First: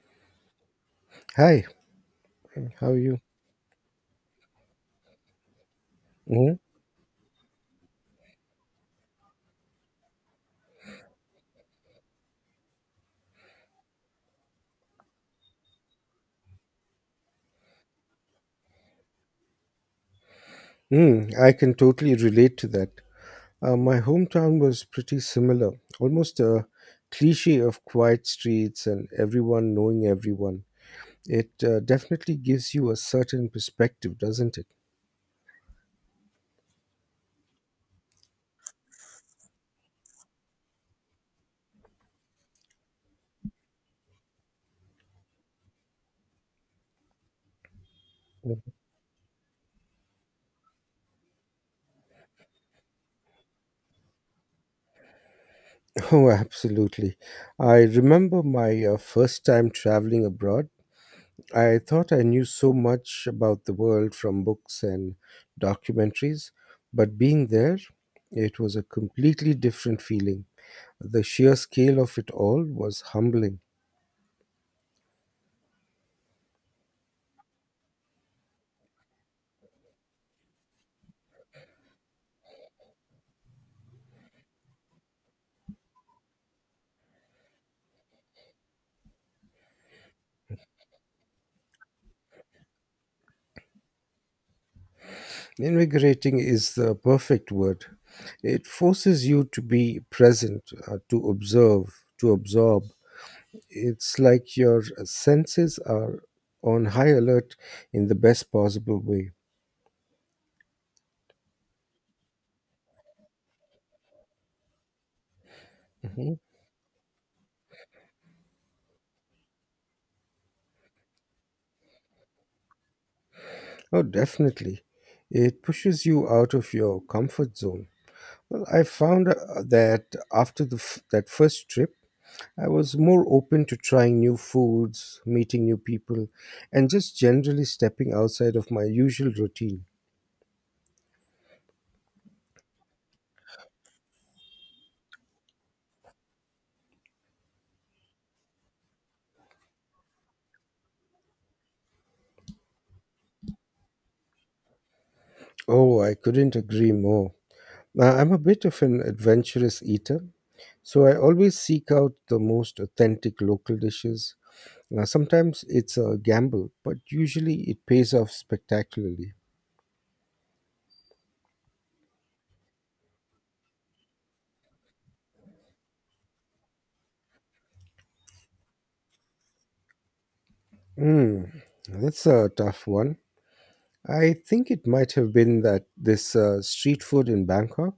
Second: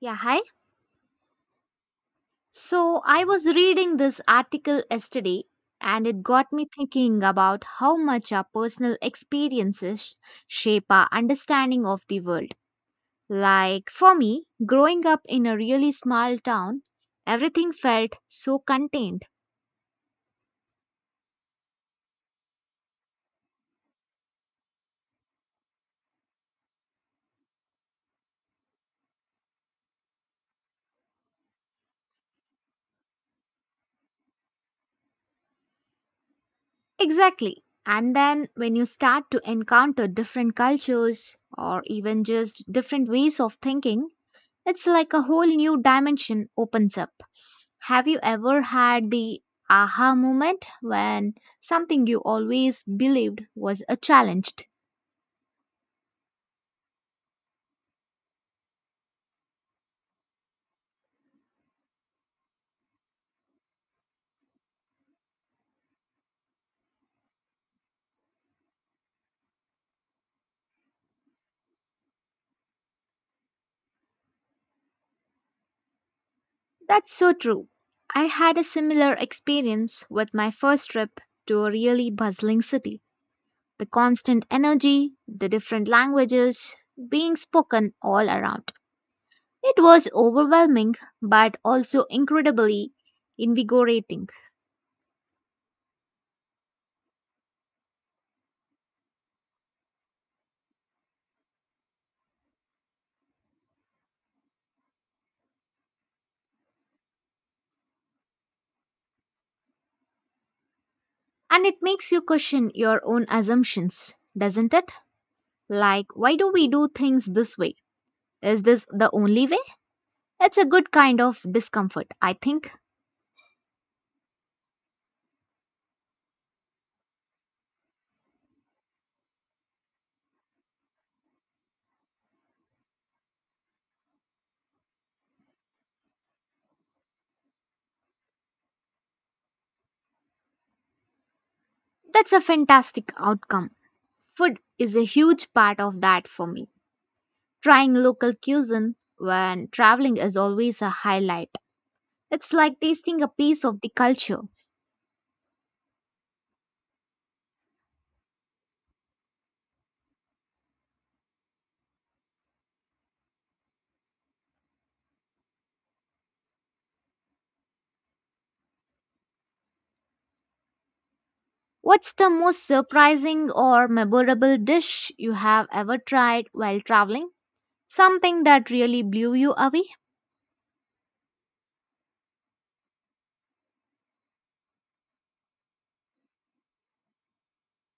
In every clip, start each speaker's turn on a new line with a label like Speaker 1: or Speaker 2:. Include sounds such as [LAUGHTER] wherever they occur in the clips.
Speaker 1: Yeah, hi.
Speaker 2: Hi, how are
Speaker 1: So
Speaker 2: you?
Speaker 1: I was reading this article yesterday and it got
Speaker 2: hmm
Speaker 1: me thinking about how much our personal experiences shape our understanding of the world. Like for me, growing up in a really small town, everything felt so contained.
Speaker 2: Mm, I can totally relate to that. My hometown was pretty similar, almost a cliche of quiet streets and everyone knowing everyone. It definitely gives you a certain perspective, doesn't it?
Speaker 1: Exactly. And then when you start to encounter different cultures or even just different ways of thinking, it's like a whole new dimension opens up. Have you ever
Speaker 2: Mm.
Speaker 1: had the aha moment when something you always believed was a challenged?
Speaker 2: [LAUGHS] Oh, absolutely. I remember my first time traveling abroad. I thought I knew so much about the world from books and documentaries, but being there, it was a completely different feeling. The sheer scale of it all was humbling.
Speaker 1: That's so true. I had a similar experience with my first trip to a really bustling city. The constant energy, the different languages being spoken all around. It was overwhelming but also incredibly invigorating.
Speaker 2: Invigorating is the perfect word. It forces you to be present, to observe, to absorb. It's like your senses are on high alert in the best possible way.
Speaker 1: And it makes you question your own assumptions, doesn't it? Like, why
Speaker 2: Mhm.
Speaker 1: do we do things this way? Is this the only way? It's a good kind of discomfort, I think.
Speaker 2: Oh, definitely. It pushes you out of your comfort zone. Well, I found that that first trip, I was more open to trying new foods, meeting new people, and just generally stepping outside of my usual routine.
Speaker 1: That's a fantastic outcome. Food is a huge part of that for me. Trying local cuisine when traveling is always a highlight. It's like tasting a piece of the culture.
Speaker 2: Oh, I couldn't agree more. Now, I'm a bit of an adventurous eater, so I always seek out the most authentic local dishes. Now, sometimes it's a gamble, but usually it pays off spectacularly.
Speaker 1: What's the most surprising or memorable dish you have ever tried while traveling? Something that really blew you away?
Speaker 2: Hmm, that's a tough one. I think it might have been that this street food in Bangkok.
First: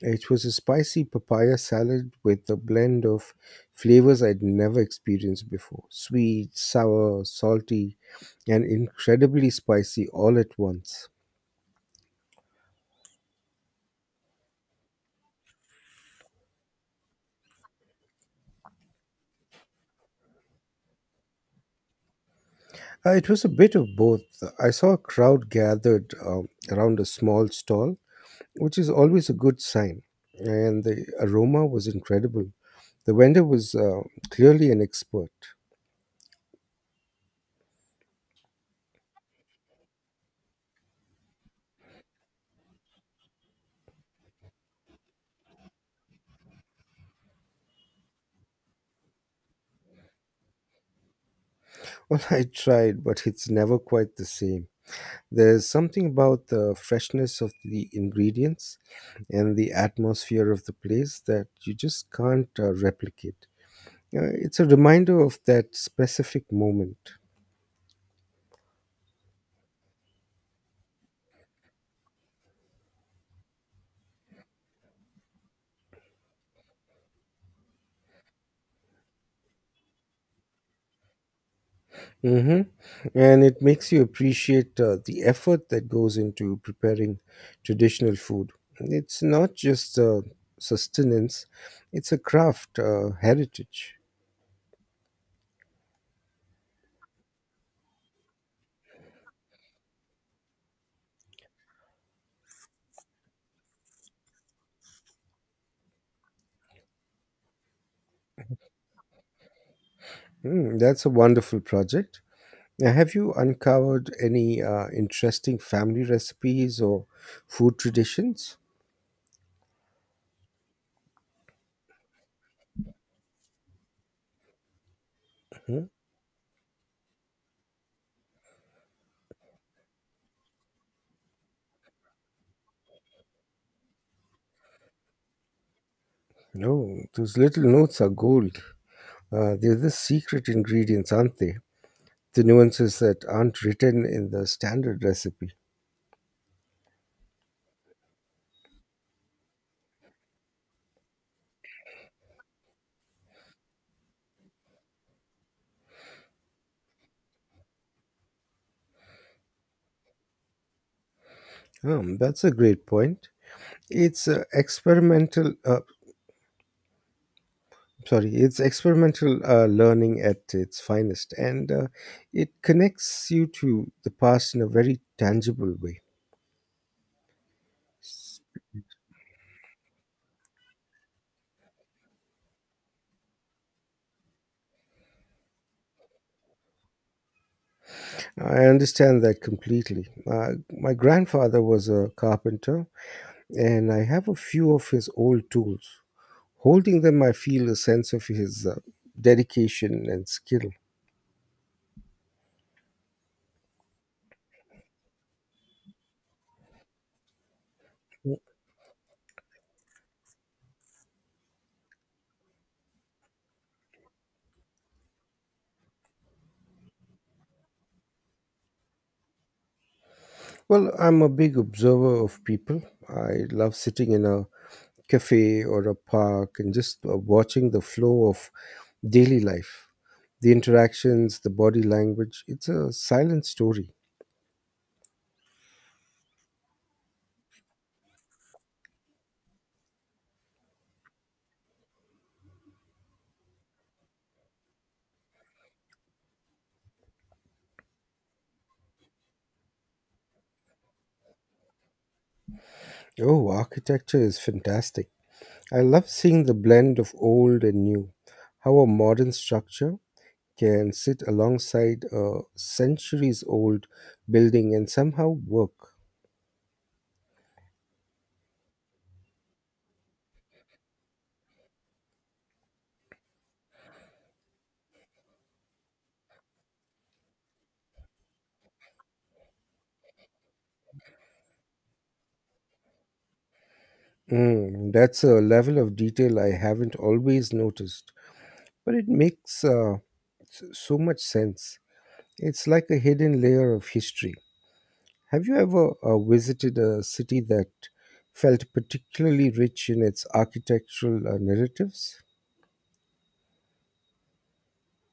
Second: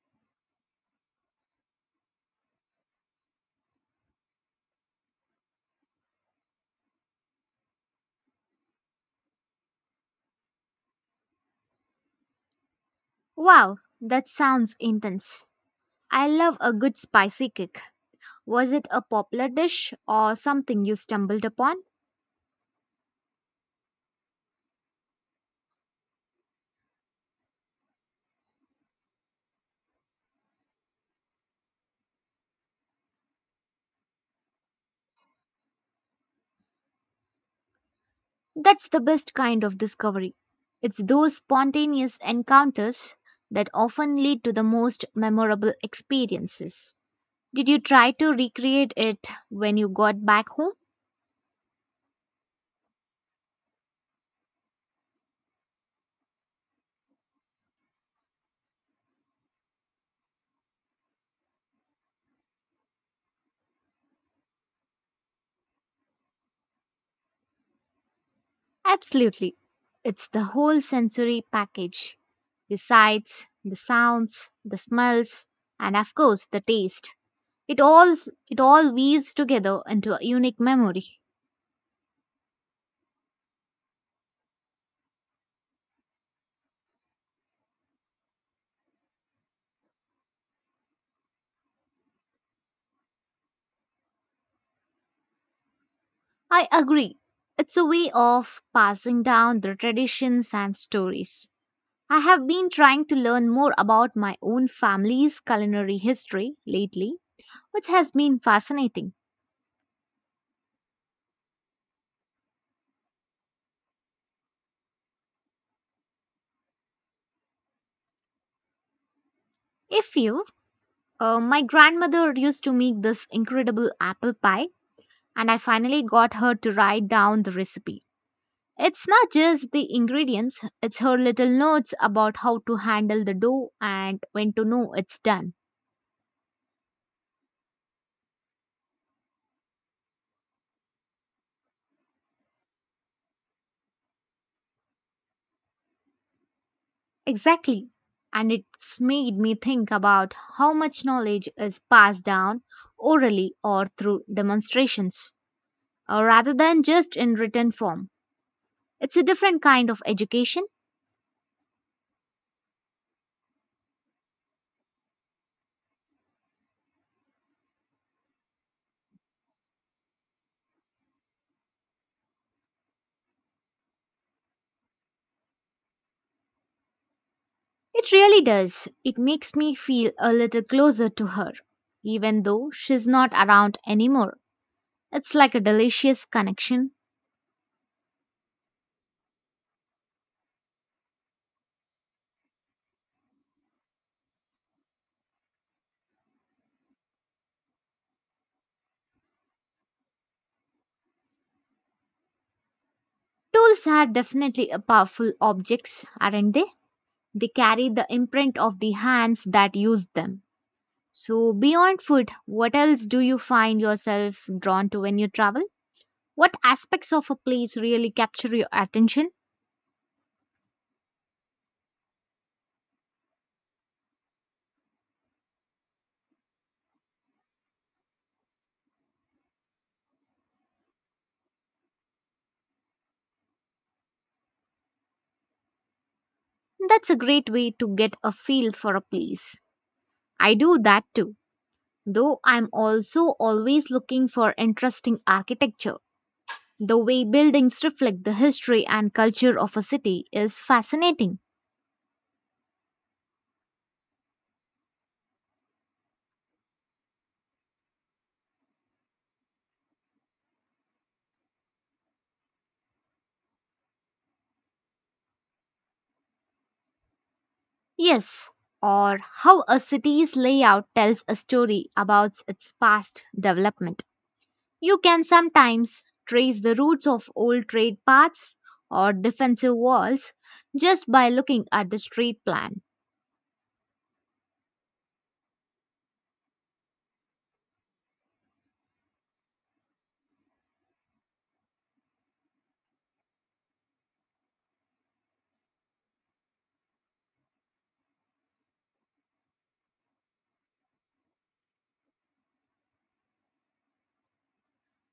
Speaker 2: It was a spicy papaya salad with a blend of flavors I'd never experienced before: sweet, sour, salty, and incredibly spicy all at once.
Speaker 1: Wow, that sounds intense. I love a good spicy kick. Was it a popular dish or something you stumbled upon?
Speaker 2: It was a bit of both. I saw a crowd gathered around a small stall, which is always a good sign, and the aroma was incredible. The vendor was clearly an expert.
Speaker 1: That's the best kind of discovery. It's those spontaneous encounters that often lead to the most memorable experiences. Did you try to recreate it when you got back home?
Speaker 2: Well, [LAUGHS] I tried, but it's never quite the same. There's something about the freshness of the ingredients and the atmosphere of the place that you just can't replicate. It's a reminder of that specific moment.
Speaker 1: Absolutely. It's the whole sensory package, the sights, the sounds, the smells, and of course the taste. It all, it all weaves together into a unique memory.
Speaker 2: hmm And it makes you appreciate the effort that goes into preparing traditional food. It's not just sustenance, it's a craft, heritage.
Speaker 1: I agree. It's a way of passing down the traditions and stories. I have been trying to learn more about my own family's culinary history lately, which has been fascinating.
Speaker 2: Mm, that's a wonderful project. Now, have you uncovered any interesting family recipes or food traditions?
Speaker 1: If you, My grandmother used to make this incredible apple pie, and I
Speaker 2: Hmm?
Speaker 1: finally got her to write down the recipe. It's not just the ingredients, it's her little notes about how to handle the dough and when to know it's done.
Speaker 2: No, those little notes are gold. They're the secret ingredients, aren't they? The nuances that aren't written in the standard recipe.
Speaker 1: Exactly. And it's made me think about how much knowledge is passed down orally or through demonstrations rather than just in written form. It's a different kind of education.
Speaker 2: That's a great point. It's uh, experimental. Uh, it's experimental learning at its finest, and it connects you to the past in a very tangible way.
Speaker 1: It really does. It makes me feel a little closer to her, even though she's not around anymore. It's like a delicious connection.
Speaker 2: I understand that completely. My grandfather was a carpenter, and I have a few of his old tools. Holding them, I feel a sense of his dedication and skill.
Speaker 1: Tools are definitely a powerful objects, aren't they? They carry the imprint of the hands that used them. So, beyond food, what else do you find yourself drawn to when you travel? What aspects of a place really capture your attention?
Speaker 2: Well, I'm a big observer of people. I love sitting in a cafe or a park and just watching the flow of daily life, the interactions, the body language. It's a silent story.
Speaker 1: That's a great way to get a feel for a place. I do that too, though I'm also always looking for interesting architecture. The way buildings reflect the history and culture of a city is fascinating.
Speaker 2: Oh, architecture is fantastic. I love seeing the blend of old and new, how a modern structure can sit alongside a centuries old building and somehow work.
Speaker 1: Yes, or how a city's layout tells a story about its past development. You can sometimes trace the roots of old trade paths or defensive walls just by looking at the street plan.
Speaker 2: Mm, that's a level of detail I haven't always noticed, but it makes so much sense. It's like a hidden layer of history. Have you ever visited a city that felt particularly rich in its architectural narratives?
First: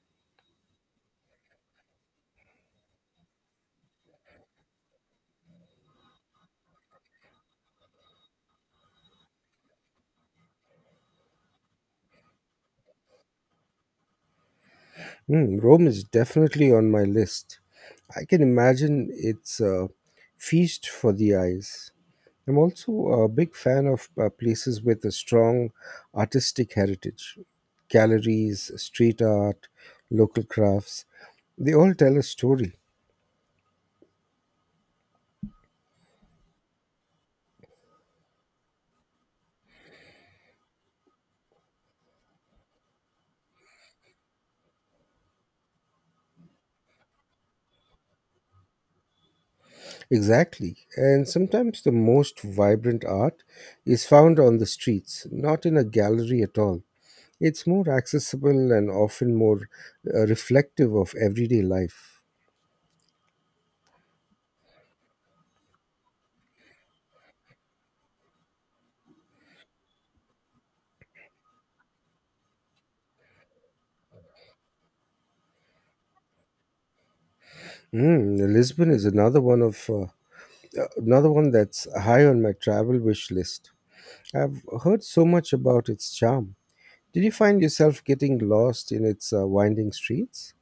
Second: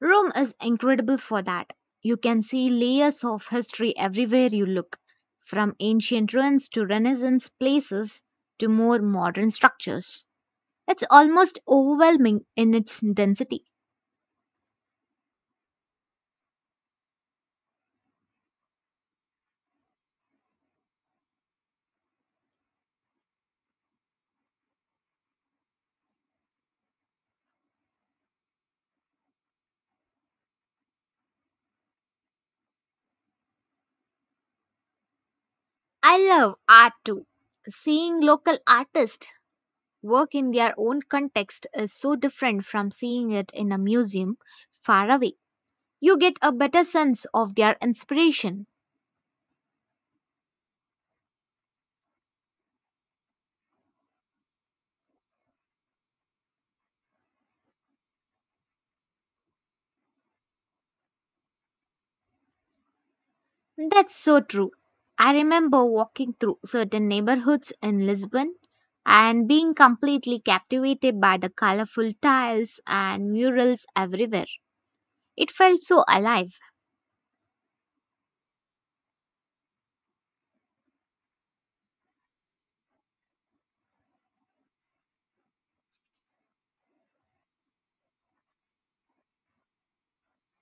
Speaker 1: Rome is incredible for that. You can see layers of history everywhere you look, from ancient ruins to Renaissance places to more modern structures. It's almost overwhelming in its density.
Speaker 2: Mm, Rome is definitely on my list. I can imagine it's a feast for the eyes. I'm also a big fan of places with a strong artistic heritage. Galleries, street art, local crafts, they all tell a story.
Speaker 1: I love art too. Seeing local artists work in their own context is so different from seeing it in a museum far away. You get a better sense of their inspiration.
Speaker 2: Exactly. And sometimes the most vibrant art is found on the streets, not in a gallery at all. It's more accessible and often more reflective of everyday life.
Speaker 1: That's so true. I remember walking through certain neighborhoods in Lisbon and being completely captivated by the colorful tiles and murals everywhere. It felt so alive.
Speaker 2: Mm, Lisbon is another one of another one that's high on my travel wish list. I've heard so much about its charm. Did you find yourself getting lost in its winding streets?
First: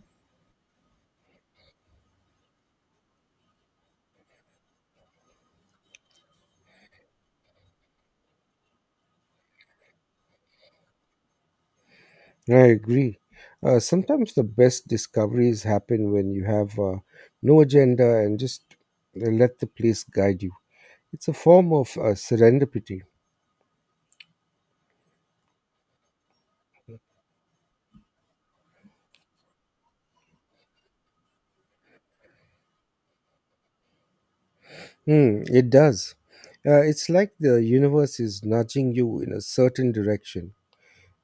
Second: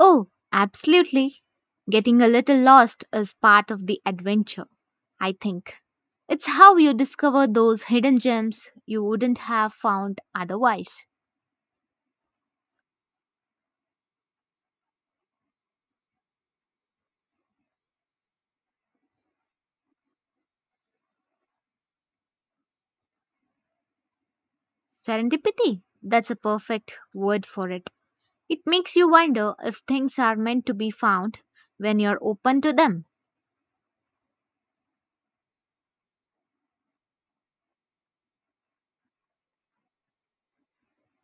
Speaker 1: Oh, absolutely. Getting a little lost is part of the adventure, I think. It's how you discover those hidden gems you wouldn't have found otherwise.
Speaker 2: I agree. Sometimes the best discoveries happen when you have no agenda and just let the place guide you. It's a form of serendipity.
Speaker 1: Serendipity, that's a perfect word for it. It makes you wonder if things are meant to be found when you're open to them.
Speaker 2: Hmm, it does. It's like the universe is nudging you in a certain direction.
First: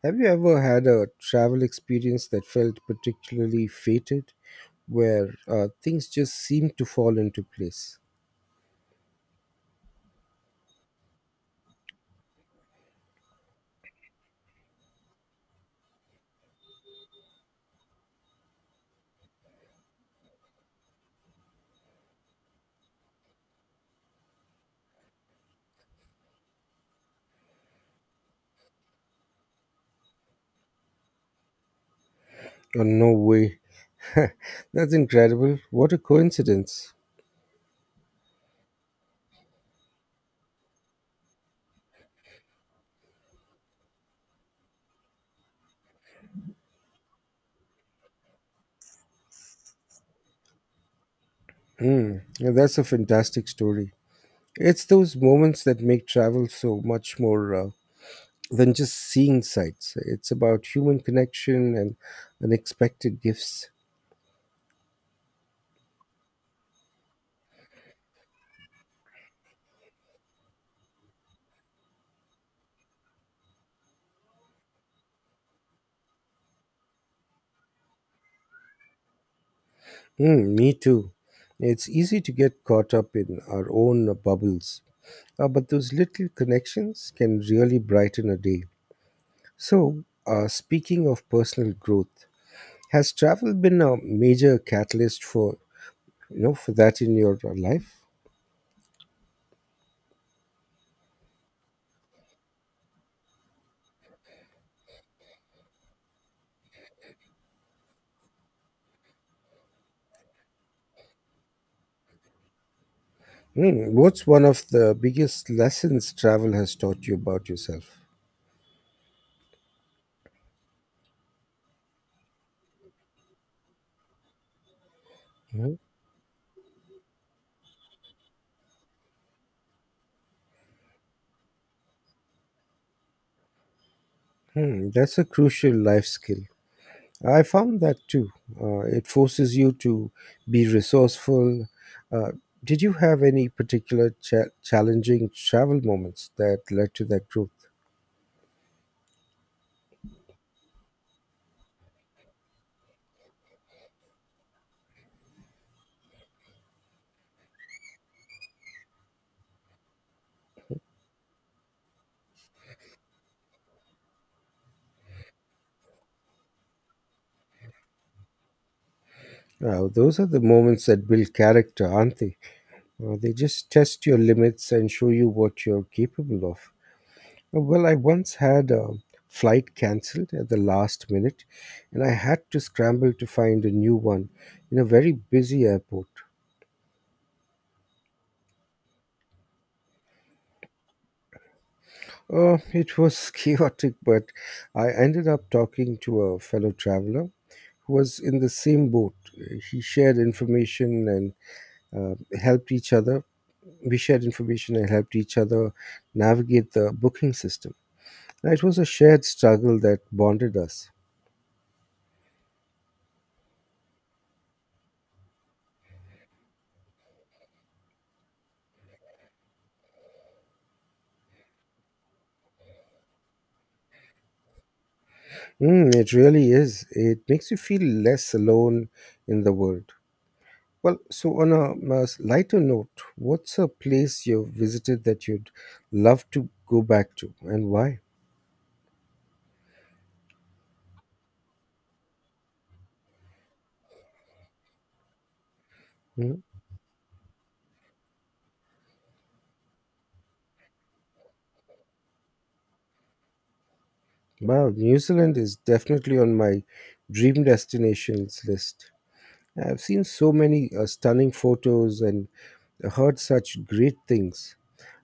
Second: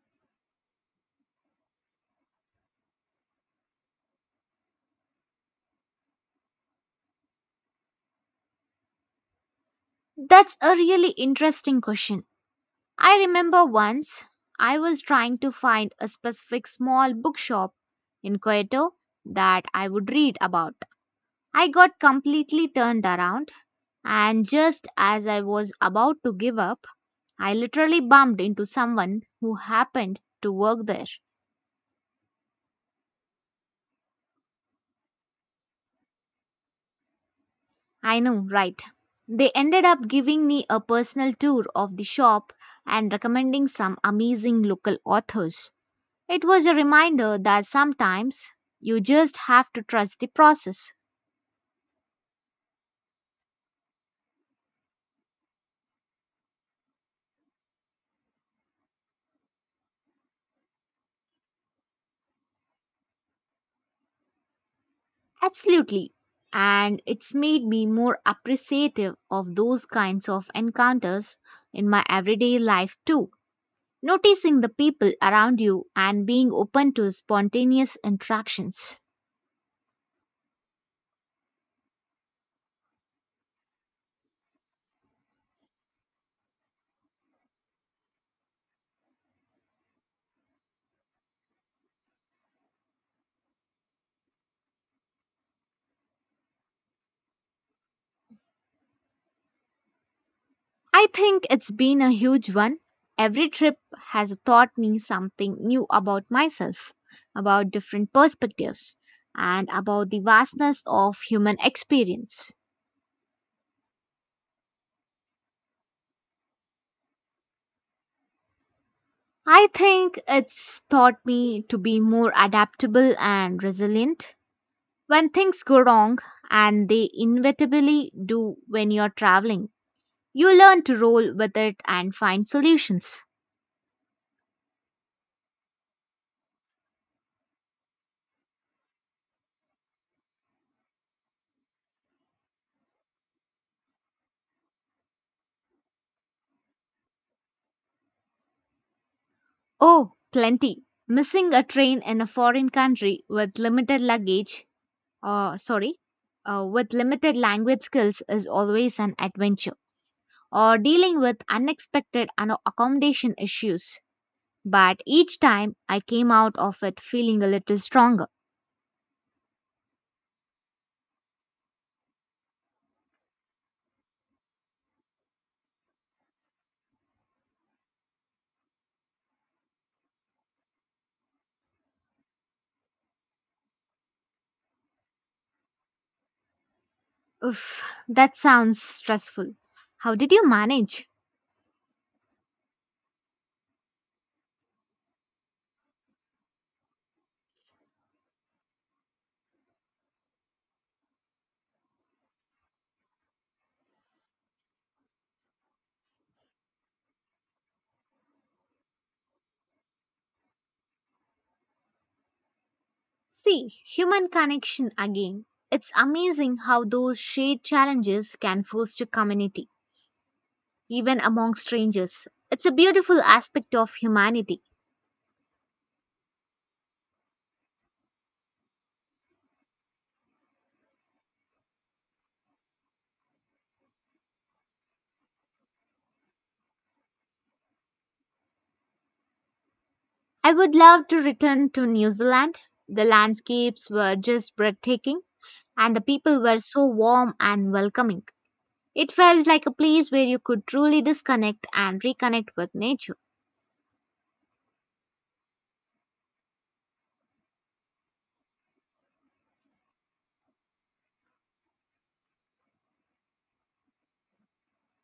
Speaker 2: Have you ever had a travel experience that felt particularly fated, where things just seemed to fall into place?
Speaker 1: That's a really interesting question. I remember once I was trying to find a specific small bookshop in Kyoto that I would read about. I got completely turned around, and just as I was about to give up, I literally bumped into someone who happened to work there.
Speaker 2: Oh, no way. [LAUGHS] That's incredible. What a coincidence.
Speaker 1: I know, right? They ended up giving me a personal tour of the shop and recommending some amazing local authors. It was a reminder that sometimes you just have to trust the process.
Speaker 2: Hmm, yeah, that's a fantastic story. It's those moments that make travel so much more than just seeing sights. It's about human connection and unexpected gifts.
Speaker 1: Absolutely. And it's made me more appreciative of those kinds of encounters in my everyday life too. Noticing the people around you and being open to spontaneous interactions.
Speaker 2: Hmm, me too. It's easy to get caught up in our own bubbles. But those little connections can really brighten a day. So, speaking of personal growth, has travel been a major catalyst for, for that in your life?
Speaker 1: I think it's been a huge one. Every trip has taught me something new about myself, about different perspectives, and about the vastness of human experience.
Speaker 2: Hmm, what's one of the biggest lessons travel has taught you about yourself?
Speaker 1: I think it's taught me to be more adaptable and resilient when things
Speaker 2: Mhm.
Speaker 1: go wrong, and they inevitably do when you're traveling. You learn to roll with it and find solutions.
Speaker 2: Hmm, that's a crucial life skill. I found that too. It forces you to be resourceful. Uh, did you have any particular challenging travel moments that led to that growth?
Speaker 1: Oh, plenty. Missing a train in a foreign country with limited luggage, or sorry, with limited language skills is always an adventure. Or dealing with unexpected and accommodation issues. But each time I came out of it feeling a little stronger.
Speaker 2: Wow, those are the moments that build character, aren't they? They just test your limits and show you what you're capable of. Well, I once had a flight cancelled at the last minute, and I had to scramble to find a new one in a very busy airport.
Speaker 1: Oof, that sounds stressful. How did you manage?
Speaker 2: It was [LAUGHS] chaotic, but I ended up talking to a fellow traveler who was in the same boat. He shared information and uh, helped each other we shared information and helped each other navigate the booking system. It was a shared struggle that bonded us.
Speaker 1: See, human connection again. It's amazing how those shared challenges can foster community, even among strangers. It's a beautiful aspect of humanity.
Speaker 2: Mm, it really is. It makes you feel less alone in the world. Well, so on a, lighter note, what's a place you've visited that you'd love to go back to and why?
Speaker 1: I would love to return to New Zealand. The landscapes were just breathtaking, and the people
Speaker 2: Mm.
Speaker 1: were so warm and welcoming. It felt like a place where you could truly disconnect and reconnect with nature.
Speaker 2: Wow, New Zealand is definitely on my dream destinations list. I've seen so many stunning photos and heard such great things.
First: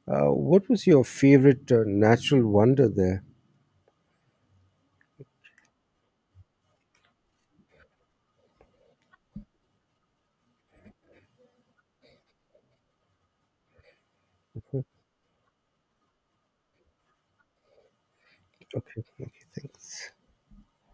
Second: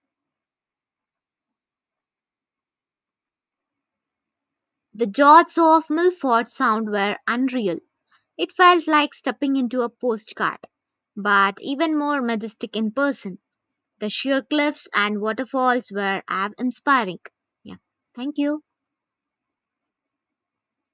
Speaker 2: What was your favorite natural wonder there?
Speaker 1: The jots of Milford Sound were unreal. It felt like stepping into a postcard, but even more majestic in person. The sheer
Speaker 2: Mhm.
Speaker 1: cliffs and waterfalls were awe inspiring. Yeah, thank you.
Speaker 2: Okay, okay, thanks.